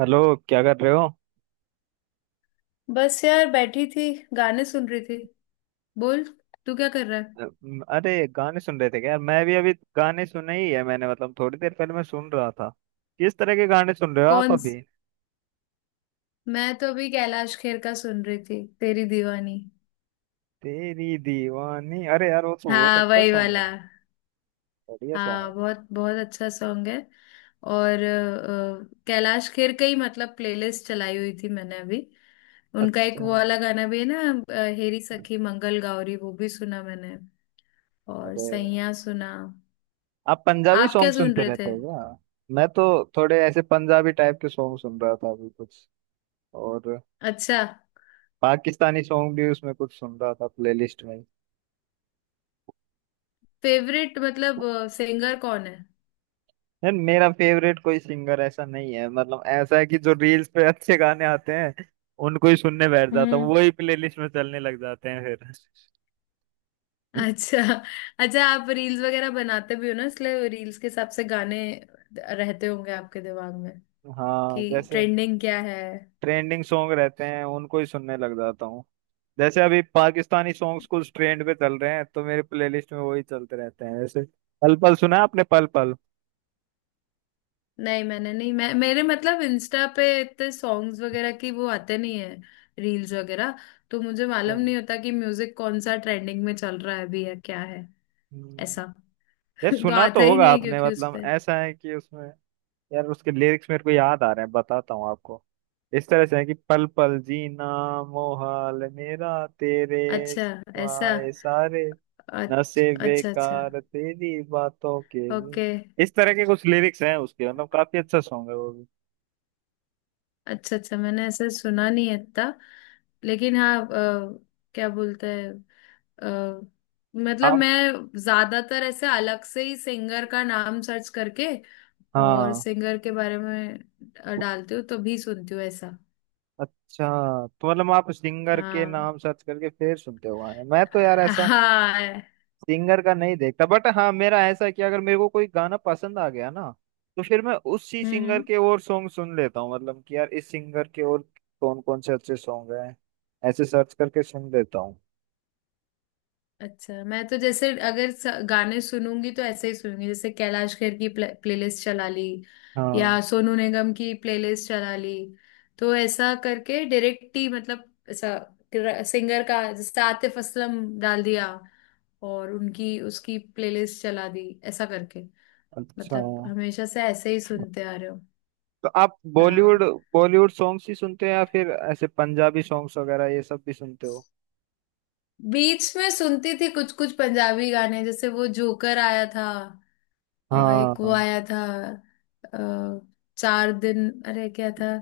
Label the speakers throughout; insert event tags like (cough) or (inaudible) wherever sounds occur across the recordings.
Speaker 1: Hello. क्या कर रहे हो?
Speaker 2: बस यार बैठी थी। गाने सुन रही थी। बोल, तू क्या कर रहा है।
Speaker 1: अ, अरे गाने सुन रहे थे क्या यार। मैं भी अभी गाने सुने ही है मैंने, मतलब थोड़ी देर पहले मैं सुन रहा था। किस तरह के गाने सुन रहे हो आप
Speaker 2: कौन स-
Speaker 1: अभी?
Speaker 2: मैं तो अभी कैलाश खेर का सुन रही थी, तेरी दीवानी।
Speaker 1: तेरी दीवानी, अरे यार वो तो बहुत
Speaker 2: हाँ,
Speaker 1: अच्छा
Speaker 2: वही
Speaker 1: सॉन्ग
Speaker 2: वाला।
Speaker 1: है। बढ़िया सॉन्ग
Speaker 2: हाँ,
Speaker 1: है।
Speaker 2: बहुत बहुत अच्छा सॉन्ग है। और कैलाश खेर का ही मतलब प्लेलिस्ट चलाई हुई थी मैंने अभी। उनका एक
Speaker 1: अच्छा।
Speaker 2: वो वाला गाना भी है ना। हेरी सखी मंगल गौरी वो भी सुना मैंने। और
Speaker 1: अरे
Speaker 2: सैया सुना।
Speaker 1: आप पंजाबी
Speaker 2: आप क्या
Speaker 1: सॉन्ग
Speaker 2: सुन
Speaker 1: सुनते
Speaker 2: रहे
Speaker 1: रहते
Speaker 2: थे?
Speaker 1: हो क्या? मैं तो थोड़े ऐसे पंजाबी टाइप के सॉन्ग सुन रहा था अभी कुछ, और
Speaker 2: अच्छा।
Speaker 1: पाकिस्तानी सॉन्ग भी उसमें कुछ सुन रहा था प्लेलिस्ट में।
Speaker 2: फेवरेट मतलब सिंगर कौन है?
Speaker 1: यार मेरा फेवरेट कोई सिंगर ऐसा नहीं है, मतलब ऐसा है कि जो रील्स पे अच्छे गाने आते हैं उनको ही सुनने बैठ जाता हूँ,
Speaker 2: हम्म।
Speaker 1: वही प्लेलिस्ट में चलने लग जाते हैं फिर।
Speaker 2: अच्छा अच्छा, आप रील्स वगैरह बनाते भी हो ना, इसलिए रील्स के हिसाब से गाने रहते होंगे आपके दिमाग में
Speaker 1: हाँ
Speaker 2: कि
Speaker 1: जैसे
Speaker 2: ट्रेंडिंग क्या है।
Speaker 1: ट्रेंडिंग सॉन्ग रहते हैं उनको ही सुनने लग जाता हूँ। जैसे अभी पाकिस्तानी सॉन्ग्स कुछ ट्रेंड पे चल रहे हैं तो मेरे प्लेलिस्ट में वही चलते रहते हैं। जैसे पल पल सुना है आपने? पल पल।
Speaker 2: नहीं, मैंने नहीं, मैं मेरे मतलब इंस्टा पे इतने सॉन्ग्स वगैरह की वो आते नहीं है, रील्स वगैरह। तो मुझे मालूम नहीं होता कि म्यूजिक कौन सा ट्रेंडिंग में चल रहा है अभी या क्या है।
Speaker 1: हम्म,
Speaker 2: ऐसा
Speaker 1: ये
Speaker 2: (laughs) तो
Speaker 1: सुना तो
Speaker 2: आता ही
Speaker 1: होगा
Speaker 2: नहीं है
Speaker 1: आपने,
Speaker 2: क्योंकि उस
Speaker 1: मतलब
Speaker 2: पे।
Speaker 1: ऐसा है कि उसमें, यार उसके लिरिक्स मेरे को याद आ रहे हैं, बताता हूँ आपको। इस तरह से है कि पल पल जीना मोहाल मेरा, तेरे
Speaker 2: अच्छा। ऐसा।
Speaker 1: सिवाय सारे
Speaker 2: अच्छा
Speaker 1: नशे
Speaker 2: अच्छा अच्छा।
Speaker 1: बेकार तेरी बातों के लिए।
Speaker 2: ओके।
Speaker 1: इस तरह के कुछ लिरिक्स हैं उसके, मतलब काफी अच्छा सॉन्ग है वो भी।
Speaker 2: अच्छा अच्छा, मैंने ऐसा सुना नहीं है इतना। लेकिन हाँ, क्या बोलते हैं, अ, मतलब
Speaker 1: आप।
Speaker 2: मैं ज्यादातर ऐसे अलग से ही सिंगर का नाम सर्च करके और
Speaker 1: हाँ।
Speaker 2: सिंगर के बारे में डालती हूँ तो भी सुनती हूँ ऐसा।
Speaker 1: अच्छा। तो मतलब आप सिंगर के
Speaker 2: हाँ,
Speaker 1: नाम सर्च करके फिर सुनते हो गाने? मैं तो यार ऐसा
Speaker 2: हाँ,
Speaker 1: सिंगर का नहीं देखता, बट हाँ मेरा ऐसा है कि अगर मेरे को कोई गाना पसंद आ गया ना, तो फिर मैं उसी सिंगर
Speaker 2: हम्म।
Speaker 1: के और सॉन्ग सुन लेता हूँ। मतलब कि यार इस सिंगर के और कौन कौन से अच्छे सॉन्ग हैं ऐसे सर्च करके सुन लेता हूँ।
Speaker 2: अच्छा, मैं तो जैसे अगर गाने सुनूंगी तो ऐसे ही सुनूंगी, जैसे कैलाश खेर की प्लेलिस्ट चला ली।
Speaker 1: हाँ।
Speaker 2: या सोनू निगम की प्लेलिस्ट चला ली। तो ऐसा करके डायरेक्ट ही मतलब, ऐसा सिंगर का जैसे आतिफ असलम डाल दिया और उनकी उसकी प्लेलिस्ट चला दी ऐसा करके।
Speaker 1: अच्छा।
Speaker 2: मतलब हमेशा से ऐसे ही सुनते आ रहे हो।
Speaker 1: तो आप
Speaker 2: हाँ।
Speaker 1: बॉलीवुड बॉलीवुड सॉन्ग्स ही सुनते हैं या फिर ऐसे पंजाबी सॉन्ग्स वगैरह ये सब भी सुनते हो?
Speaker 2: बीच में सुनती थी कुछ कुछ पंजाबी गाने, जैसे वो जोकर आया था। और
Speaker 1: हाँ
Speaker 2: एक वो
Speaker 1: हाँ।
Speaker 2: आया था अ, चार दिन, अरे क्या था,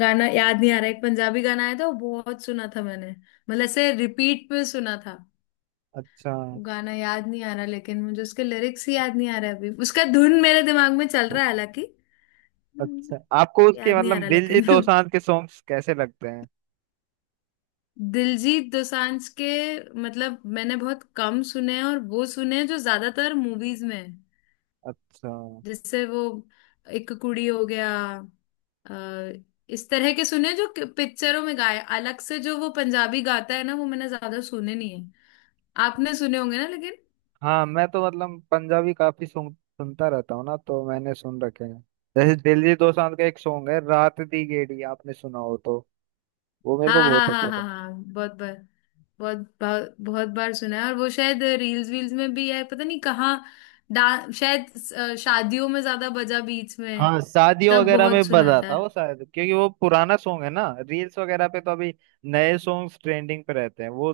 Speaker 2: गाना याद नहीं आ रहा। एक पंजाबी गाना आया था, वो बहुत सुना था मैंने, मतलब ऐसे रिपीट पे सुना था।
Speaker 1: अच्छा
Speaker 2: वो गाना याद नहीं आ रहा, लेकिन मुझे उसके लिरिक्स ही याद नहीं आ रहा अभी, उसका धुन मेरे दिमाग में चल रहा है हालांकि।
Speaker 1: अच्छा
Speaker 2: हम्म,
Speaker 1: आपको उसके
Speaker 2: याद नहीं आ
Speaker 1: मतलब
Speaker 2: रहा लेकिन।
Speaker 1: दिलजीत दोसांझ के सॉन्ग्स कैसे लगते हैं?
Speaker 2: (laughs) दिलजीत दोसांझ के मतलब मैंने बहुत कम सुने हैं, और वो सुने हैं जो ज्यादातर मूवीज में हैं।
Speaker 1: अच्छा।
Speaker 2: जिससे वो एक कुड़ी हो गया, अ, इस तरह के सुने, जो पिक्चरों में गाए। अलग से जो वो पंजाबी गाता है ना, वो मैंने ज्यादा सुने नहीं है। आपने सुने होंगे ना, लेकिन।
Speaker 1: हाँ मैं तो मतलब पंजाबी काफी सुनता रहता हूँ ना, तो मैंने सुन रखे हैं। जैसे दिलजीत दोसांझ का एक सॉन्ग है रात दी गेड़ी, आपने सुना हो तो। वो मेरे को
Speaker 2: हाँ, हाँ,
Speaker 1: बहुत
Speaker 2: हाँ,
Speaker 1: अच्छा
Speaker 2: हाँ,
Speaker 1: था।
Speaker 2: हाँ, बहुत बार। बहुत बहुत बहुत बार सुना है। और वो शायद रील्स वील्स में भी है, पता नहीं कहाँ। डा शायद शादियों में ज्यादा बजा बीच में,
Speaker 1: हाँ शादियों
Speaker 2: तब
Speaker 1: वगैरह
Speaker 2: बहुत
Speaker 1: में
Speaker 2: सुना था।
Speaker 1: बजाता वो शायद, क्योंकि वो पुराना सॉन्ग है ना, रील्स वगैरह पे तो अभी नए सॉन्ग ट्रेंडिंग पे रहते हैं। वो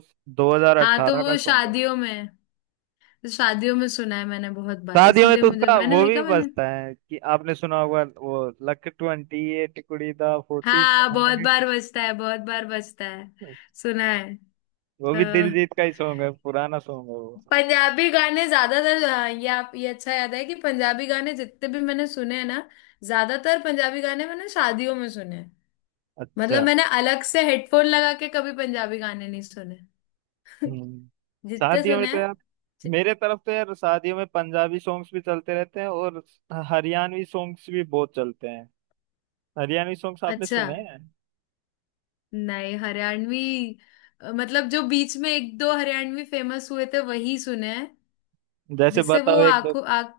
Speaker 2: हाँ, तो
Speaker 1: 2018 का
Speaker 2: वो
Speaker 1: सॉन्ग है।
Speaker 2: शादियों में, शादियों में सुना है मैंने बहुत बार,
Speaker 1: शादियों में
Speaker 2: इसीलिए
Speaker 1: तो
Speaker 2: मुझे
Speaker 1: उसका
Speaker 2: मैंने
Speaker 1: वो
Speaker 2: वही
Speaker 1: भी
Speaker 2: कहा मैंने।
Speaker 1: बजता है कि आपने सुना होगा, वो लक 28 कुड़ी दा फोर्टी
Speaker 2: हाँ, बहुत
Speaker 1: सेवन,
Speaker 2: बार बजता है, बहुत बार बजता है, सुना है।
Speaker 1: वो भी
Speaker 2: अ,
Speaker 1: दिलजीत का ही सॉन्ग है, पुराना सॉन्ग है वो।
Speaker 2: पंजाबी गाने ज्यादातर, हाँ, ये आप ये अच्छा याद है कि पंजाबी गाने जितने भी मैंने सुने हैं ना, ज्यादातर पंजाबी गाने मैंने शादियों में सुने हैं। मतलब
Speaker 1: अच्छा।
Speaker 2: मैंने अलग से हेडफोन लगा के कभी पंजाबी गाने नहीं सुने। (laughs)
Speaker 1: हम्म
Speaker 2: जितने
Speaker 1: शादियों में
Speaker 2: सुने
Speaker 1: तो
Speaker 2: हैं।
Speaker 1: यार
Speaker 2: जि-
Speaker 1: मेरे तरफ तो यार शादियों में पंजाबी सॉन्ग्स भी चलते रहते हैं, और हरियाणवी सॉन्ग्स भी बहुत चलते हैं। हरियाणवी सॉन्ग्स आपने
Speaker 2: अच्छा,
Speaker 1: सुने हैं?
Speaker 2: नहीं, हरियाणवी। मतलब जो बीच में एक दो हरियाणवी फेमस हुए थे, वही सुने हैं।
Speaker 1: जैसे
Speaker 2: जिससे वो
Speaker 1: बताओ एक दो।
Speaker 2: आंखों आंख,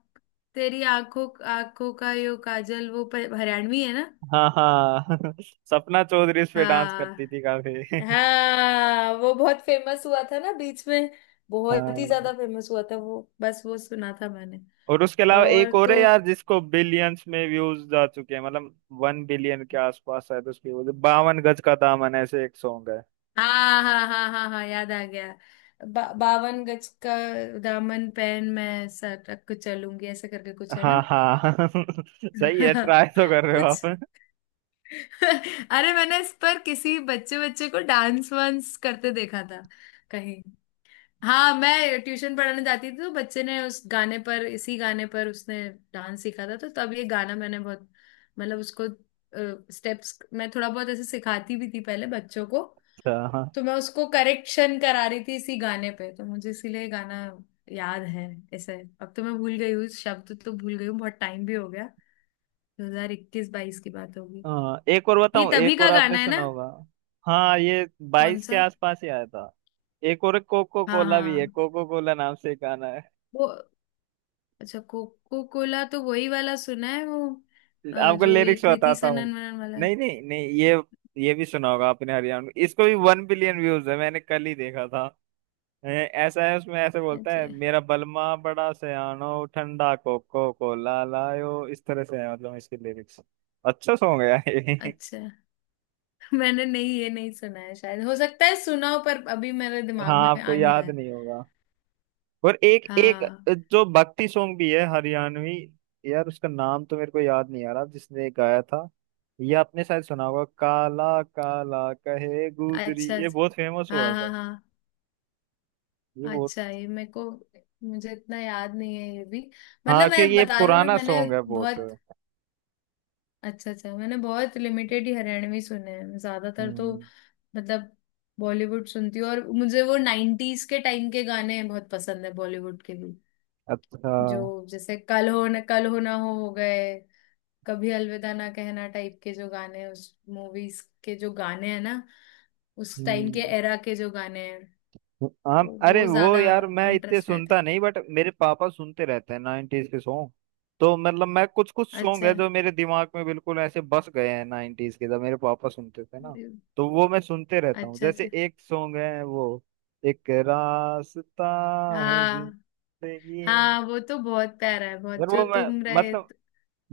Speaker 2: तेरी आंखों, आंखों का यो काजल, वो हरियाणवी है ना।
Speaker 1: हाँ हाँ (laughs) सपना चौधरी इस पे डांस
Speaker 2: हाँ,
Speaker 1: करती थी काफी। (laughs)
Speaker 2: हाँ, वो बहुत फेमस हुआ था ना बीच में। बहुत ही
Speaker 1: हाँ।
Speaker 2: ज्यादा फेमस हुआ था वो, बस वो सुना था मैंने,
Speaker 1: और उसके अलावा
Speaker 2: और
Speaker 1: एक और है
Speaker 2: तो।
Speaker 1: यार जिसको बिलियंस में व्यूज जा चुके हैं, मतलब वन बिलियन के आसपास शायद उसकी। वो जो 52 गज का दामन ऐसे एक सॉन्ग है।
Speaker 2: हाँ, हाँ, हाँ, हाँ, हाँ, याद आ गया। बावन गज का दामन, पहन मैं सटक के चलूंगी, ऐसा करके कुछ है
Speaker 1: हाँ
Speaker 2: ना।
Speaker 1: हाँ (laughs) सही है,
Speaker 2: (laughs)
Speaker 1: ट्राई तो कर रहे हो आप।
Speaker 2: कुछ।
Speaker 1: (laughs)
Speaker 2: (laughs) अरे, मैंने इस पर किसी बच्चे बच्चे को डांस वांस करते देखा था कहीं। हाँ, मैं ट्यूशन पढ़ाने जाती थी तो बच्चे ने उस गाने पर, इसी गाने पर उसने डांस सीखा था, तो तब ये गाना मैंने बहुत मतलब, उसको स्टेप्स मैं थोड़ा बहुत ऐसे सिखाती भी थी पहले बच्चों को।
Speaker 1: अच्छा, हाँ।
Speaker 2: तो मैं उसको करेक्शन करा रही थी इसी गाने पे, तो मुझे इसीलिए ये गाना याद है ऐसे। अब तो मैं भूल गई हूँ, शब्द तो भूल गई हूँ, बहुत टाइम भी हो गया। 2021 22 की बात होगी,
Speaker 1: हाँ एक और
Speaker 2: ये
Speaker 1: बताऊं,
Speaker 2: तभी
Speaker 1: एक
Speaker 2: का
Speaker 1: और आपने
Speaker 2: गाना है ना।
Speaker 1: सुना होगा। हाँ ये
Speaker 2: कौन
Speaker 1: 22 के
Speaker 2: सा।
Speaker 1: आसपास ही आया था। एक और कोको
Speaker 2: हाँ,
Speaker 1: कोला भी है,
Speaker 2: हाँ,
Speaker 1: कोको कोला नाम से एक गाना है।
Speaker 2: वो। अच्छा, कोको कोला तो वही वाला सुना है, वो
Speaker 1: आपको
Speaker 2: जो ये
Speaker 1: लिरिक्स
Speaker 2: कृति
Speaker 1: बताता हूँ।
Speaker 2: सनन वनन वाला।
Speaker 1: नहीं नहीं नहीं, ये ये भी सुना होगा आपने हरियाणा में, इसको भी वन बिलियन व्यूज है, मैंने कल ही देखा था। ऐसा है उसमें ऐसे बोलता है,
Speaker 2: अच्छा
Speaker 1: मेरा बलमा बड़ा सयानो ठंडा कोको कोला लायो, इस तरह से है मतलब इसके लिरिक्स। अच्छा सॉन्ग है यार ये।
Speaker 2: अच्छा। (laughs) मैंने नहीं, ये नहीं सुना है शायद। हो सकता है सुना हो पर अभी मेरे दिमाग
Speaker 1: हाँ
Speaker 2: में
Speaker 1: आपको
Speaker 2: आ नहीं रहा
Speaker 1: याद
Speaker 2: है।
Speaker 1: नहीं होगा। और एक एक
Speaker 2: हाँ,
Speaker 1: जो भक्ति सॉन्ग भी है हरियाणवी, यार उसका नाम तो मेरे को याद नहीं आ रहा जिसने गाया था। ये आपने शायद सुना होगा, काला काला कहे गुजरी,
Speaker 2: अच्छा
Speaker 1: ये
Speaker 2: अच्छा,
Speaker 1: बहुत फेमस हुआ
Speaker 2: हाँ, हाँ,
Speaker 1: था।
Speaker 2: हाँ।
Speaker 1: ये बहुत।
Speaker 2: अच्छा, ये मेरे को, मुझे इतना याद नहीं है ये भी, मतलब
Speaker 1: हाँ क्योंकि
Speaker 2: मैं
Speaker 1: ये
Speaker 2: बता रही हूँ ना
Speaker 1: पुराना
Speaker 2: मैंने
Speaker 1: सॉन्ग है बहुत।
Speaker 2: बहुत। अच्छा अच्छा, मैंने बहुत लिमिटेड ही हरियाणवी सुने हैं ज्यादातर तो,
Speaker 1: हम्म।
Speaker 2: मतलब बॉलीवुड सुनती हूँ, और मुझे वो नाइन्टीज के टाइम के गाने बहुत पसंद है, बॉलीवुड के भी।
Speaker 1: अच्छा।
Speaker 2: जो जैसे कल हो न, कल हो ना हो गए, कभी अलविदा ना कहना टाइप के जो गाने हैं, उस मूवीज के जो गाने हैं ना, उस टाइम के
Speaker 1: हम्म।
Speaker 2: एरा के जो गाने हैं।
Speaker 1: हाँ
Speaker 2: तो
Speaker 1: अरे
Speaker 2: वो
Speaker 1: वो
Speaker 2: ज्यादा
Speaker 1: यार मैं इतने
Speaker 2: इंटरेस्ट रहते
Speaker 1: सुनता
Speaker 2: हैं।
Speaker 1: नहीं, बट मेरे पापा सुनते रहते हैं 90s के सॉन्ग। तो मतलब मैं कुछ कुछ सॉन्ग है
Speaker 2: अच्छा
Speaker 1: जो मेरे दिमाग में बिल्कुल ऐसे बस गए हैं 90s के, जब मेरे पापा सुनते थे ना तो वो मैं सुनते रहता हूँ।
Speaker 2: अच्छा अच्छा।
Speaker 1: जैसे एक सॉन्ग है वो एक रास्ता है
Speaker 2: हाँ,
Speaker 1: जिंदगी,
Speaker 2: हाँ, वो तो बहुत प्यारा है, बहुत
Speaker 1: और
Speaker 2: जो
Speaker 1: वो मैं
Speaker 2: तुम रहे।
Speaker 1: मतलब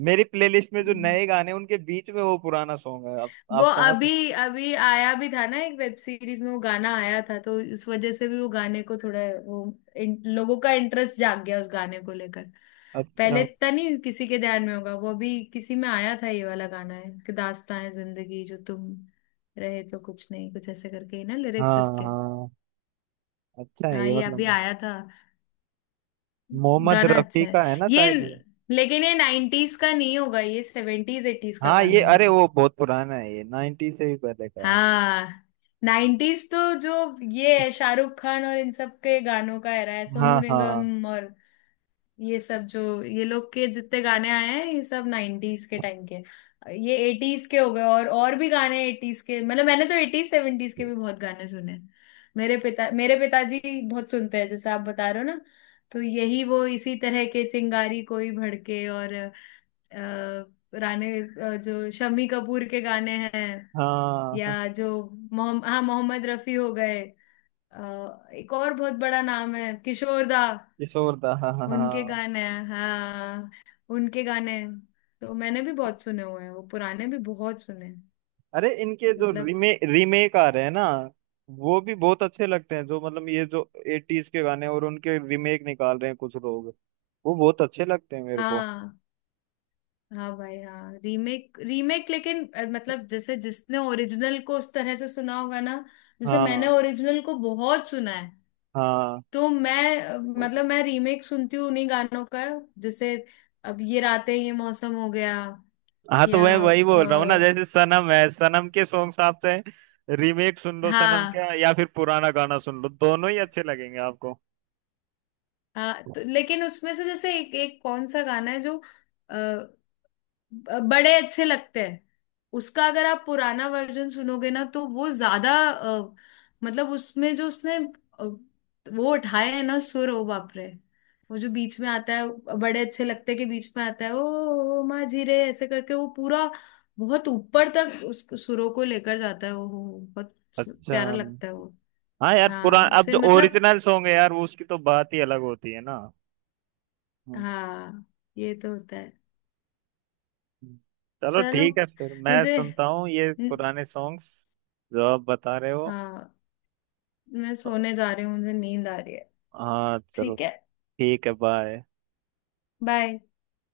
Speaker 1: मेरी प्लेलिस्ट में जो नए गाने हैं, उनके बीच में वो पुराना सॉन्ग है। आप,
Speaker 2: वो
Speaker 1: आप समझ।
Speaker 2: अभी अभी आया भी था ना एक वेब सीरीज में, वो गाना आया था, तो उस वजह से भी वो गाने को थोड़ा वो लोगों का इंटरेस्ट जाग गया उस गाने को लेकर। पहले
Speaker 1: अच्छा।
Speaker 2: इतना नहीं किसी के ध्यान में होगा वो, अभी किसी में आया था। ये वाला गाना है कि दास्तां है जिंदगी, जो तुम रहे तो कुछ नहीं, कुछ ऐसे करके ही ना लिरिक्स
Speaker 1: हाँ
Speaker 2: इसके।
Speaker 1: हाँ। अच्छा है
Speaker 2: हाँ,
Speaker 1: ये,
Speaker 2: ये अभी
Speaker 1: मतलब
Speaker 2: आया था।
Speaker 1: मोहम्मद
Speaker 2: गाना
Speaker 1: रफी
Speaker 2: अच्छा है
Speaker 1: का है ना
Speaker 2: ये,
Speaker 1: शायद।
Speaker 2: लेकिन ये नाइन्टीज का नहीं होगा, ये सेवेंटीज एटीज का
Speaker 1: हाँ
Speaker 2: गाना
Speaker 1: ये अरे
Speaker 2: होगा।
Speaker 1: वो बहुत पुराना है, ये 90 से भी पहले का है।
Speaker 2: हाँ। नाइन्टीज तो जो ये है शाहरुख खान और इन सब के गानों का era है,
Speaker 1: हाँ
Speaker 2: सोनू
Speaker 1: हाँ
Speaker 2: निगम और ये सब, जो ये लोग के जितने गाने आए हैं ये सब नाइन्टीज के टाइम के। ये एटीज के हो गए। और भी गाने एटीज के मतलब, मैंने तो एटीज सेवेंटीज के भी बहुत गाने सुने हैं। मेरे पिता, मेरे पिताजी बहुत सुनते हैं जैसे आप बता रहे हो ना, तो यही वो इसी तरह के चिंगारी कोई भड़के, और राणे, जो शम्मी कपूर के गाने हैं,
Speaker 1: हाँ
Speaker 2: या जो मोहम्मद, हाँ, मोहम्मद रफी हो गए। एक और बहुत बड़ा नाम है किशोर दा।
Speaker 1: किशोरदा, हाँ हाँ
Speaker 2: उनके
Speaker 1: हाँ।
Speaker 2: गाने हैं, हाँ, उनके गाने हैं। तो मैंने भी बहुत सुने हुए हैं, वो पुराने भी बहुत सुने हैं।
Speaker 1: अरे इनके जो
Speaker 2: मतलब।
Speaker 1: रीमेक रीमेक आ रहे हैं ना, वो भी बहुत अच्छे लगते हैं। जो मतलब ये जो 80s के गाने और उनके रीमेक निकाल रहे हैं कुछ लोग, वो बहुत अच्छे लगते हैं मेरे को।
Speaker 2: हाँ, हाँ भाई, हाँ, रीमेक रीमेक, लेकिन मतलब जैसे जिसने ओरिजिनल को उस तरह से सुना होगा ना, जैसे मैंने
Speaker 1: हाँ
Speaker 2: ओरिजिनल को बहुत सुना है।
Speaker 1: हाँ
Speaker 2: तो मैं मतलब मैं रीमेक सुनती हूँ उन्हीं गानों का। जैसे अब ये रातें ये मौसम हो गया,
Speaker 1: हाँ तो
Speaker 2: या
Speaker 1: मैं वही बोल रहा हूँ ना, जैसे सनम है, सनम के सॉन्ग्स आप चाहे रीमेक सुन लो सनम
Speaker 2: हाँ
Speaker 1: का, या फिर पुराना गाना सुन लो, दोनों ही अच्छे लगेंगे आपको।
Speaker 2: हाँ, तो लेकिन उसमें से जैसे एक एक कौन सा गाना है जो अ, बड़े अच्छे लगते हैं। उसका अगर आप पुराना वर्जन सुनोगे ना तो वो ज्यादा मतलब उसमें जो उसने वो उठाए हैं ना सुर, ओ बाप रे, वो जो बीच में आता है, बड़े अच्छे लगते के बीच में आता है, ओ माँ जी रे ऐसे करके, वो पूरा बहुत ऊपर तक उस सुरों को लेकर जाता है, वो बहुत
Speaker 1: अच्छा।
Speaker 2: प्यारा लगता है वो।
Speaker 1: हाँ यार
Speaker 2: हाँ
Speaker 1: पुराना, अब
Speaker 2: से
Speaker 1: जो
Speaker 2: मतलब,
Speaker 1: ओरिजिनल सॉन्ग है यार वो उसकी तो बात ही अलग होती है ना। हाँ
Speaker 2: हाँ, ये तो होता है।
Speaker 1: हाँ। चलो
Speaker 2: चलो,
Speaker 1: ठीक है फिर मैं
Speaker 2: मुझे,
Speaker 1: सुनता हूँ ये पुराने सॉन्ग्स जो आप बता रहे हो।
Speaker 2: हाँ, मैं सोने जा रही हूँ, मुझे नींद आ रही है।
Speaker 1: हाँ चलो।
Speaker 2: ठीक है,
Speaker 1: ठीक है बाय।
Speaker 2: बाय।